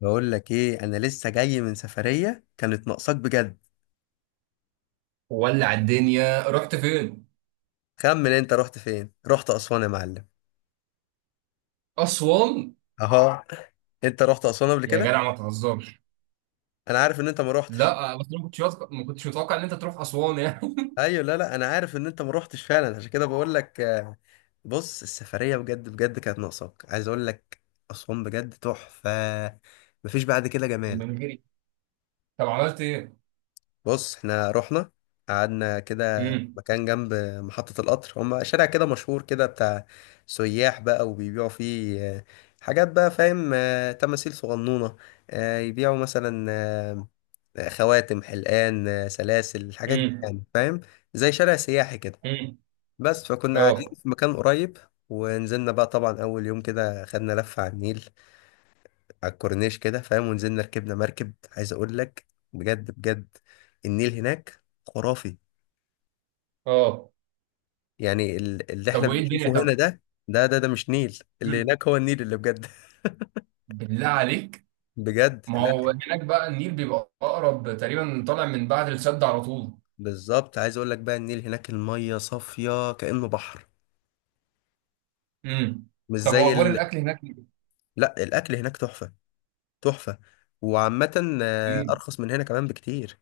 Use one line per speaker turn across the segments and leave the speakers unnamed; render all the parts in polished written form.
بقول لك ايه، انا لسه جاي من سفرية كانت ناقصاك بجد.
ولع الدنيا، رحت فين؟
خمن انت رحت فين. رحت اسوان يا معلم.
أسوان.
اهو. انت رحت اسوان قبل
يا
كده.
جدع، ما تهزرش.
انا عارف ان انت ما رحتش.
لا، بس أنا ما كنتش متوقع إن أنت تروح أسوان يعني.
ايوه، لا لا، انا عارف ان انت ما رحتش فعلا، عشان كده بقول لك بص. السفرية بجد بجد كانت ناقصاك، عايز اقول لك. اسوان بجد تحفة. مفيش بعد كده جمال.
ومن غيري؟ طب عملت إيه؟
بص احنا رحنا، قعدنا كده
امم.
مكان جنب محطة القطر. هما شارع كده مشهور كده بتاع سياح بقى، وبيبيعوا فيه حاجات بقى، فاهم؟ تماثيل صغنونة، يبيعوا مثلا خواتم، حلقان، سلاسل، الحاجات دي
امم.
يعني، فاهم؟ زي شارع سياحي كده.
امم.
بس فكنا قاعدين
أه.
في مكان قريب. ونزلنا بقى، طبعا أول يوم كده خدنا لفة على النيل، على الكورنيش كده فاهم. ونزلنا ركبنا مركب، عايز أقول لك، بجد بجد النيل هناك خرافي.
أه.
يعني اللي احنا
طب وإيه الدنيا
بنشوفه هنا
طب؟
ده، ده مش نيل. اللي
مم.
هناك هو النيل اللي بجد.
بالله عليك.
بجد
ما
لا.
هو هناك بقى النيل بيبقى أقرب تقريبا، طالع من بعد السد على طول.
بالظبط، عايز اقول لك بقى، النيل هناك المية صافية كأنه بحر.
امم.
مش
طب
زي
وأخبار
ال...
الأكل هناك؟
لا، الأكل هناك تحفة، تحفة. وعامة
فين؟
أرخص من هنا كمان بكتير.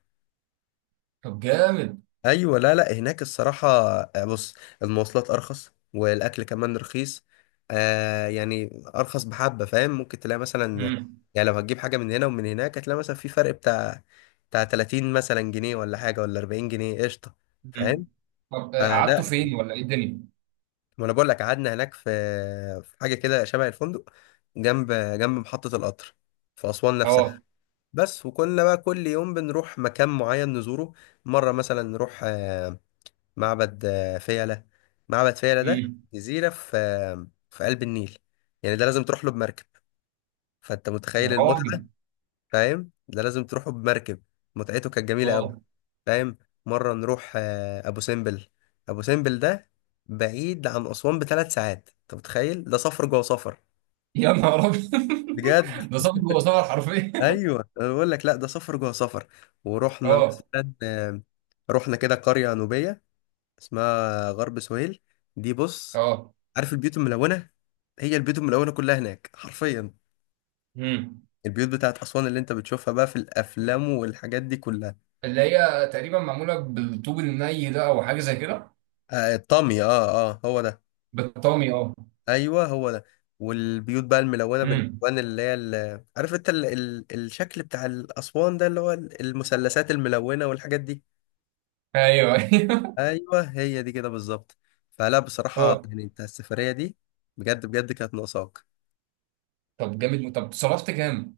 طب جامد.
ايوه، لا لا، هناك الصراحه بص، المواصلات ارخص، والاكل كمان رخيص. آه يعني ارخص بحبه، فاهم؟ ممكن تلاقي مثلا،
امم.
يعني لو هتجيب حاجه من هنا ومن هناك، هتلاقي مثلا في فرق بتاع بتاع 30 مثلا جنيه ولا حاجه، ولا 40 جنيه، قشطه،
امم.
فاهم؟
طب
آه
قعدتوا
لا،
فين ولا إيه الدنيا؟
ما انا بقول لك، قعدنا هناك في في حاجه كده شبه الفندق، جنب جنب محطه القطر، في اسوان نفسها
أه.
بس. وكنا بقى كل يوم بنروح مكان معين نزوره. مره مثلا نروح آه معبد فيلة. معبد فيلة ده
امم.
جزيرة في في قلب النيل. يعني ده لازم تروح له بمركب، فأنت
يا
متخيل
راجل.
المتعة. فاهم؟ ده لازم تروحه بمركب. متعته كانت جميلة أوي،
اه.
فاهم؟ مرة نروح أبو سمبل. أبو سمبل ده بعيد عن أسوان بـ 3 ساعات، أنت متخيل؟ ده سفر جوه سفر.
يا نهار ابيض.
بجد.
ده صبغ جوه صبغ حرفيا.
أيوه، أنا بقول لك، لا ده سفر جوه سفر. ورحنا
اه.
مثلا رحنا كده قرية نوبية اسمها غرب سهيل. دي بص،
اه.
عارف البيوت الملونه؟ هي البيوت الملونه كلها هناك حرفيا،
امم.
البيوت بتاعت اسوان اللي انت بتشوفها بقى في الافلام والحاجات دي كلها.
اللي هي تقريبا معموله بالطوب الني ده، او حاجه زي كده.
آه الطامي، اه اه هو ده.
بالطامي، اه.
ايوه هو ده. والبيوت بقى الملونه
امم.
بالالوان، اللي هي عارف انت الشكل بتاع الاسوان ده، اللي هو المثلثات الملونه والحاجات دي.
ايوه، ايوه.
ايوه هي دي كده بالظبط. فلا، بصراحه
اه.
يعني انت، السفريه دي بجد بجد كانت ناقصاك.
طب جامد، طب صرفت كام؟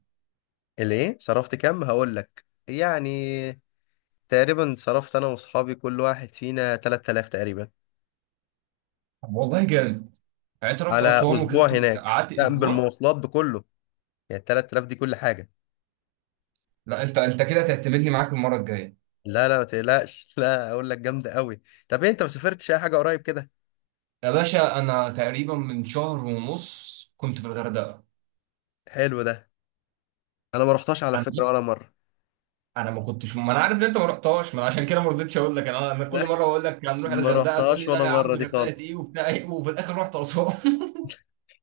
اللي ايه، صرفت كام؟ هقول لك يعني، تقريبا صرفت انا واصحابي كل واحد فينا 3000 تقريبا.
طب والله جامد. يعني انت رحت
على
اسوان
اسبوع
وكنت
هناك،
قعدت
كان
اسبوع.
بالمواصلات بكله، يعني 3000 دي كل حاجه.
لا، انت كده تعتمدني معاك المره الجايه.
لا لا، ما تقلقش. لا اقول لك جامده قوي. طب إيه، انت ما سافرتش اي حاجه قريب كده؟
يا باشا، انا تقريبا من شهر ونص كنت في الغردقه.
حلو ده. انا ما رحتش على
انا
فكره ولا مره.
انا ما كنتش، ما انا عارف ان انت ما رحتهاش، ما انا عشان كده ما رضيتش اقول لك. انا انا كل
لا،
مره اقول لك هنروح
ما
الغردقه، تقول
رحتهاش
لي لا
ولا
يا
مره
عم،
دي
غردقه
خالص.
ايه وبتاع ايه، وفي الاخر رحت اسوان.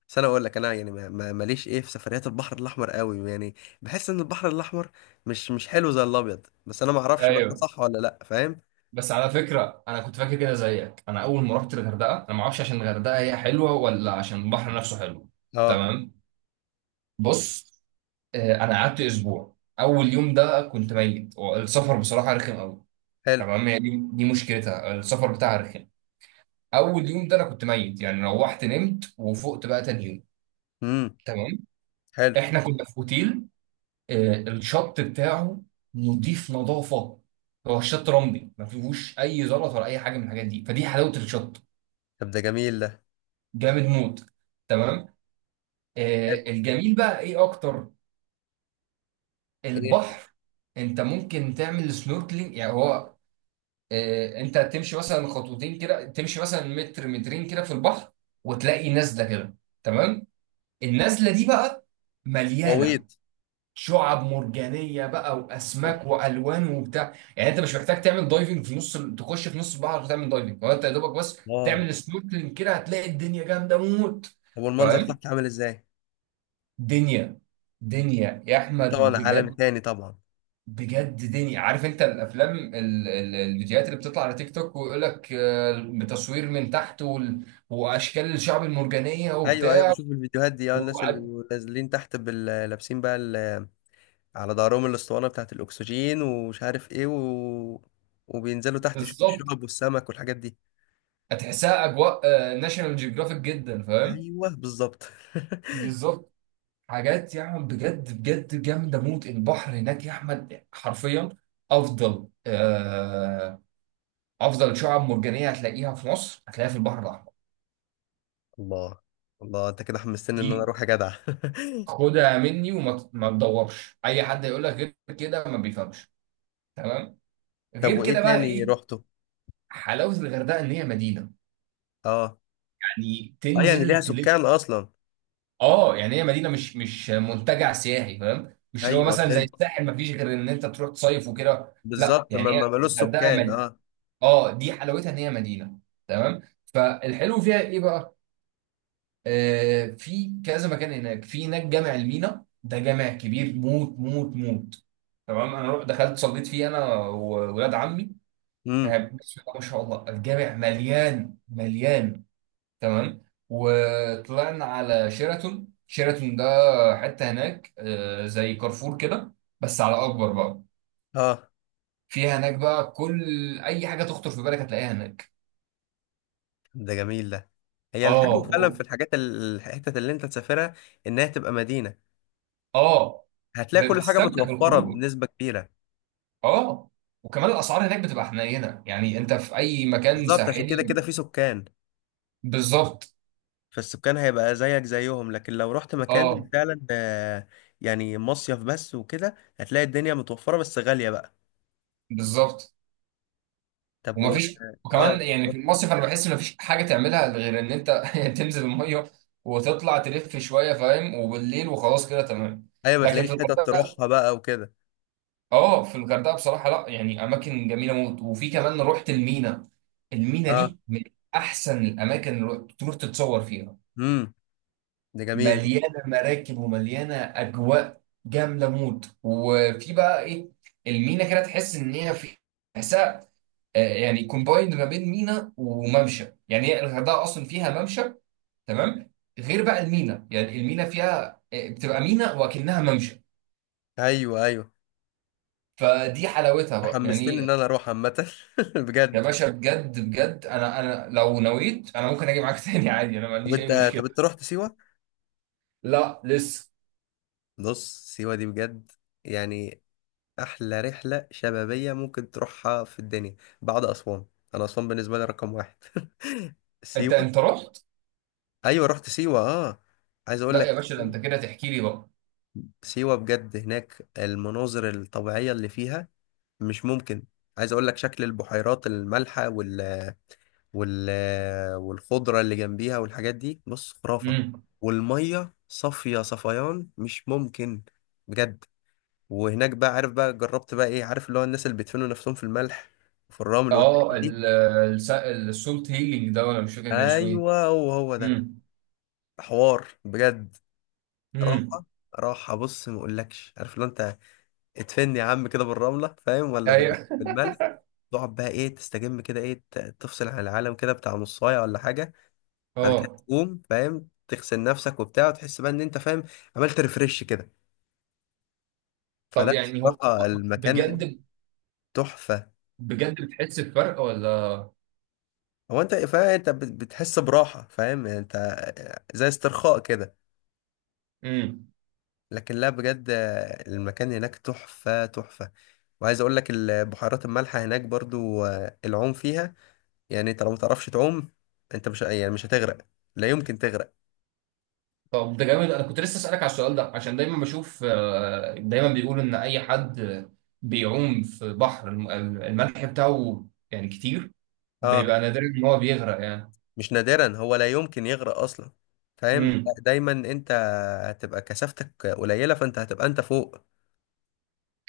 بس انا اقول لك، انا يعني ماليش ايه في سفريات البحر الاحمر قوي يعني. بحس ان البحر الاحمر مش مش حلو زي الابيض، بس انا ما اعرفش بقى ده
ايوه.
صح ولا لا، فاهم؟
بس على فكره، انا كنت فاكر كده زيك. انا اول ما رحت الغردقه انا ما اعرفش عشان الغردقه هي حلوه، ولا عشان البحر نفسه حلو.
اه.
تمام. بص. انا قعدت اسبوع. اول يوم ده كنت ميت، السفر بصراحه رخم قوي.
حلو.
تمام، هي دي مشكلتها، السفر بتاعها رخم. اول يوم ده انا كنت ميت، يعني روحت نمت وفقت بقى تاني يوم.
امم.
تمام.
حلو.
احنا كنا في اوتيل. الشط بتاعه نضيف، نظافه. هو الشط رملي، ما فيهوش اي زلط ولا اي حاجه من الحاجات دي، فدي حلاوه الشط.
طب ده جميل.
جامد موت. تمام.
حلو.
الجميل بقى ايه اكتر؟
ايه؟
البحر. انت ممكن تعمل سنوركلينج، يعني هو انت تمشي مثلا خطوتين كده، تمشي مثلا متر مترين كده في البحر، وتلاقي نزله كده. تمام. النزله دي بقى مليانه
غويط.
شعاب مرجانيه بقى،
أوه.
واسماك والوان وبتاع. يعني انت مش محتاج تعمل دايفنج في نص تخش في نص البحر وتعمل دايفنج. هو انت يا دوبك بس
اه.
تعمل سنوركلينج كده، هتلاقي الدنيا جامده موت.
طب والمنظر
فاهم؟
تحت عامل ازاي؟
دنيا. دنيا يا
في
احمد،
طبعا عالم
بجد
تاني طبعا.
بجد دنيا. عارف انت الافلام الفيديوهات اللي بتطلع على تيك توك، ويقول لك بتصوير من تحت، واشكال الشعب المرجانيه
ايوه ايوه،
وبتاع.
بشوف الفيديوهات دي اه، الناس اللي
وع-
بيبقوا نازلين تحت لابسين بقى على ظهرهم الاسطوانه بتاعه الاكسجين ومش عارف ايه و... وبينزلوا تحت يشوفوا
بالظبط،
الشعب والسمك والحاجات دي.
هتحسها اجواء ناشونال جيوغرافيك جدا، فاهم.
ايوه بالظبط.
بالظبط. حاجات يا احمد، بجد بجد جامده موت. البحر هناك يا احمد حرفيا افضل، افضل شعاب مرجانيه هتلاقيها في مصر، هتلاقيها في البحر الاحمر.
الله، الله، انت كده حمستني
دي،
ان انا اروح يا جدع.
خدها مني. ما تدورش اي حد يقول لك غير كده، ما بيفهمش. تمام.
طب
غير
وايه
كده بقى
تاني
ايه؟
رحته؟
حلاوه الغردقه ان هي مدينه،
اه.
يعني
اه يعني ليها
تنزل تلف.
سكان اصلا.
اه، يعني هي مدينه، مش منتجع سياحي، فاهم؟ مش اللي هو
ايوه
مثلا زي
فهمت.
الساحل، ما فيش غير ان انت تروح تصيف وكده. لا،
بالظبط، ما
يعني هي
ملوش سكان
الغردقه.
اه.
اه، دي حلاوتها ان هي مدينه. تمام. فالحلو فيها ايه بقى؟ في كذا مكان هناك. في هناك جامع المينا، ده جامع كبير موت موت موت. تمام، انا رحت دخلت صليت فيه انا وولاد عمي.
امم.
بسم الله ما شاء الله، الجامع مليان مليان. تمام. وطلعنا على شيراتون. شيراتون ده حته هناك زي كارفور كده، بس على اكبر بقى.
اه.
فيها هناك بقى كل اي حاجه تخطر في بالك، هتلاقيها هناك.
ده جميل ده. هي الحلو فعلا في
اه.
الحاجات الحتت اللي انت تسافرها انها تبقى مدينة.
اه.
هتلاقي كل حاجة
بتستمتع
متوفرة
بالخروج.
بنسبة كبيرة.
اه. وكمان الاسعار هناك بتبقى حنينه، يعني انت في اي مكان
بالظبط، عشان كده
ساحلي.
كده في سكان.
بالظبط.
فالسكان هيبقى زيك زيهم. لكن لو رحت مكان
اه.
فعلا يعني مصيف بس وكده، هتلاقي الدنيا متوفرة بس غالية بقى.
بالظبط.
طب و...
ومفيش.
اه.
وكمان يعني في المصيف انا بحس ان مفيش حاجه تعملها غير ان انت تنزل الميه وتطلع تلف شويه، فاهم، وبالليل وخلاص كده تمام.
ايوه، ما
لكن
تلاقيش
في
حتت تروحها
الغردقه،
بقى وكده.
اه، في الغردقه بصراحه لا، يعني اماكن جميله موت. وفي كمان رحت المينا. المينا
اه.
دي من احسن الاماكن اللي تروح تتصور فيها.
امم. ده جميل.
مليانه مراكب ومليانه اجواء جامده موت. وفي بقى ايه، المينا كده تحس ان هي في، تحسها يعني كومبايند ما بين مينا وممشى. يعني هي الغردقه اصلا فيها ممشى. تمام، غير بقى المينا. يعني المينا فيها بتبقى مينا وكأنها ممشى،
ايوه ايوه.
فدي حلاوتها بقى
حمستني
يعني.
ان انا اروح عامة.
يا
بجد.
باشا بجد بجد، انا انا لو نويت انا ممكن اجي معاك تاني عادي، انا ما
طب
عنديش اي
انت،
مشكله.
طب انت رحت سيوة؟
لا لسه.
بص، سيوة دي بجد يعني أحلى رحلة شبابية ممكن تروحها في الدنيا، بعد أسوان. أنا أسوان بالنسبة لي رقم واحد.
انت
سيوة.
انت رحت.
أيوة رحت سيوة أه. عايز أقول
لا
لك،
يا باشا، ده انت كده تحكي لي بقى.
سيوة بجد، هناك المناظر الطبيعية اللي فيها مش ممكن. عايز أقول لك، شكل البحيرات المالحة وال... وال... والخضرة اللي جنبيها والحاجات دي، بص خرافة.
مم.
والمية صافية صفيان، مش ممكن. بجد. وهناك بقى، عارف بقى جربت بقى ايه؟ عارف اللي هو الناس اللي بيدفنوا نفسهم في الملح وفي الرمل
اه
والحاجات دي.
السولت هيلينج ده، ولا مش فاكر كان اسمه ايه.
ايوه هو هو ده.
امم.
حوار بجد.
امم.
راحه. راحه، بص ما اقولكش. عارف لو انت اتفن يا عم كده بالرمله، فاهم؟ ولا
ايوه.
بالملح. تقعد بقى ايه، تستجم كده، ايه تفصل عن العالم كده، بتاع نصايه ولا حاجه. بعد كده
اه.
تقوم فاهم، تغسل نفسك وبتاع، وتحس بقى ان انت فاهم عملت ريفرش كده.
طب
فلا
يعني هو
الصراحه، المكان هناك
بجد،
تحفه.
بجد بتحس بفرق ولا؟
هو انت فاهم، انت بتحس براحة، فاهم يعني انت؟ زي استرخاء كده.
امم.
لكن لا، بجد المكان هناك تحفة تحفة. وعايز اقول لك، البحيرات المالحة هناك برضو العوم فيها، يعني انت لو متعرفش تعوم، انت مش يعني، مش هتغرق. لا يمكن تغرق.
طب ده جامد. انا كنت لسه اسالك على السؤال ده، عشان دايما بشوف دايما بيقولوا ان اي حد بيعوم في بحر الملح بتاعه يعني كتير،
اه.
بيبقى نادر ان هو بيغرق يعني.
مش نادرا، هو لا يمكن يغرق اصلا، فاهم؟ لا،
امم.
دايما انت هتبقى كثافتك قليلة، فانت هتبقى انت فوق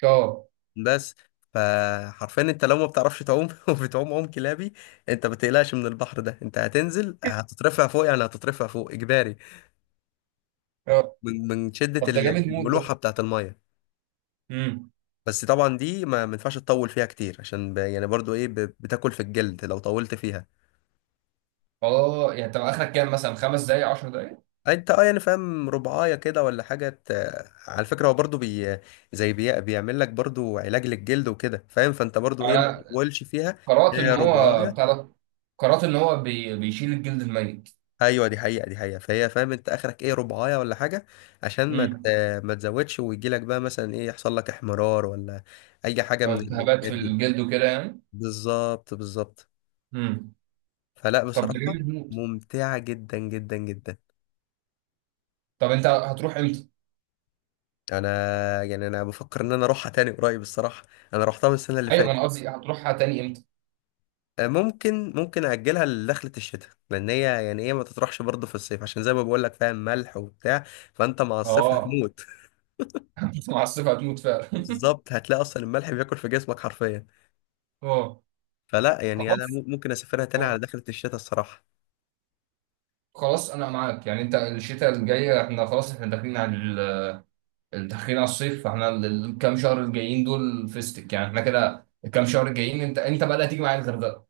اه.
بس. فحرفيا انت لو ما بتعرفش تعوم وبتعوم عوم كلابي، انت ما تقلقش من البحر ده. انت هتنزل هتترفع فوق، يعني هتترفع فوق اجباري
اه.
من من شدة
طب ده جامد موت ده.
الملوحة بتاعت المية.
امم.
بس طبعا دي ما ينفعش تطول فيها كتير، عشان ب... يعني برضو ايه، ب... بتاكل في الجلد لو طولت فيها.
اه يعني طب اخرك كام؟ مثلا خمس دقايق، 10
انت اه يعني فاهم، ربعايه كده ولا حاجه، ت... على فكره هو برضو بي... زي بي... بيعمل لك برضو علاج للجلد وكده، فاهم؟ فانت برضو ايه، ما
دقايق.
تطولش فيها.
قرأت
هي
إن هو بتاع
رباعية.
ده، قرأت إن هو بيشيل الجلد الميت.
ايوه، دي حقيقه دي حقيقه. فهي فاهم، انت اخرك ايه، ربعايه ولا حاجه، عشان ما ت-
امم.
آه، ما تزودش ويجي لك بقى مثلا ايه، يحصل لك احمرار ولا اي حاجه
أو
من
الالتهابات
الحاجات
في
دي.
الجلد وكده يعني.
بالظبط بالظبط.
امم.
فلا
طب ده
بصراحه،
جامد موت.
ممتعه جدا جدا جدا.
طب أنت هتروح إمتى؟
انا يعني، انا بفكر ان انا اروحها تاني قريب الصراحه. انا روحتها من السنه اللي
أيوه، ما أنا
فاتت.
قصدي هتروحها تاني إمتى؟
ممكن، ممكن اجلها لدخله الشتاء، لان هي يعني ايه، ما تطرحش برضه في الصيف، عشان زي ما بقول لك فاهم، ملح وبتاع، فانت مع الصيف
اه.
هتموت.
أنت مع الصيف هتموت فعلا.
بالظبط، هتلاقي اصلا الملح بياكل في جسمك حرفيا.
اه.
فلا يعني انا
خلاص.
ممكن اسافرها تاني على
خلاص.
دخلة الشتاء الصراحة.
خلاص أنا معاك. يعني أنت الشتاء الجاية إحنا خلاص، إحنا داخلين على داخلين على الصيف، فإحنا الكام شهر الجايين دول فيستك. يعني إحنا كده، الكام شهر الجايين أنت بقى اللي هتيجي معايا الغردقة.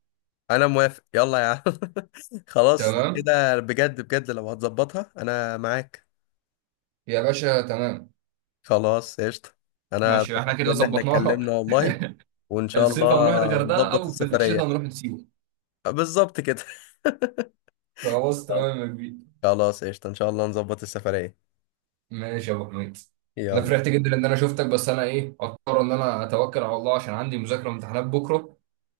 انا موافق، يلا يا عم. خلاص
تمام.
كده بجد بجد، لو هتظبطها انا معاك.
يا باشا تمام.
خلاص قشطة. انا
ماشي، احنا
اتبسطت
كده
ان احنا اتكلمنا
ظبطناها.
والله. وان شاء الله
الصيف هنروح الغردقه،
نظبط
او في الشتاء
السفرية.
هنروح سيوه.
بالظبط كده.
خلاص
خلاص.
تمام يا كبير.
خلاص قشطة، ان شاء الله نظبط السفرية.
ماشي يا ابو حميد. انا
يلا.
فرحت جدا ان انا شفتك، بس انا ايه اضطر ان انا اتوكل على الله عشان عندي مذاكره وامتحانات بكره.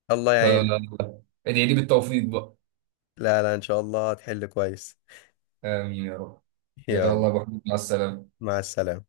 الله يعينك.
فادعي لي بالتوفيق بقى.
لا لا، ان شاء الله هتحل كويس.
امين يا رب. يلا
يلا،
يا ابو حميد، مع السلامه.
مع السلامة.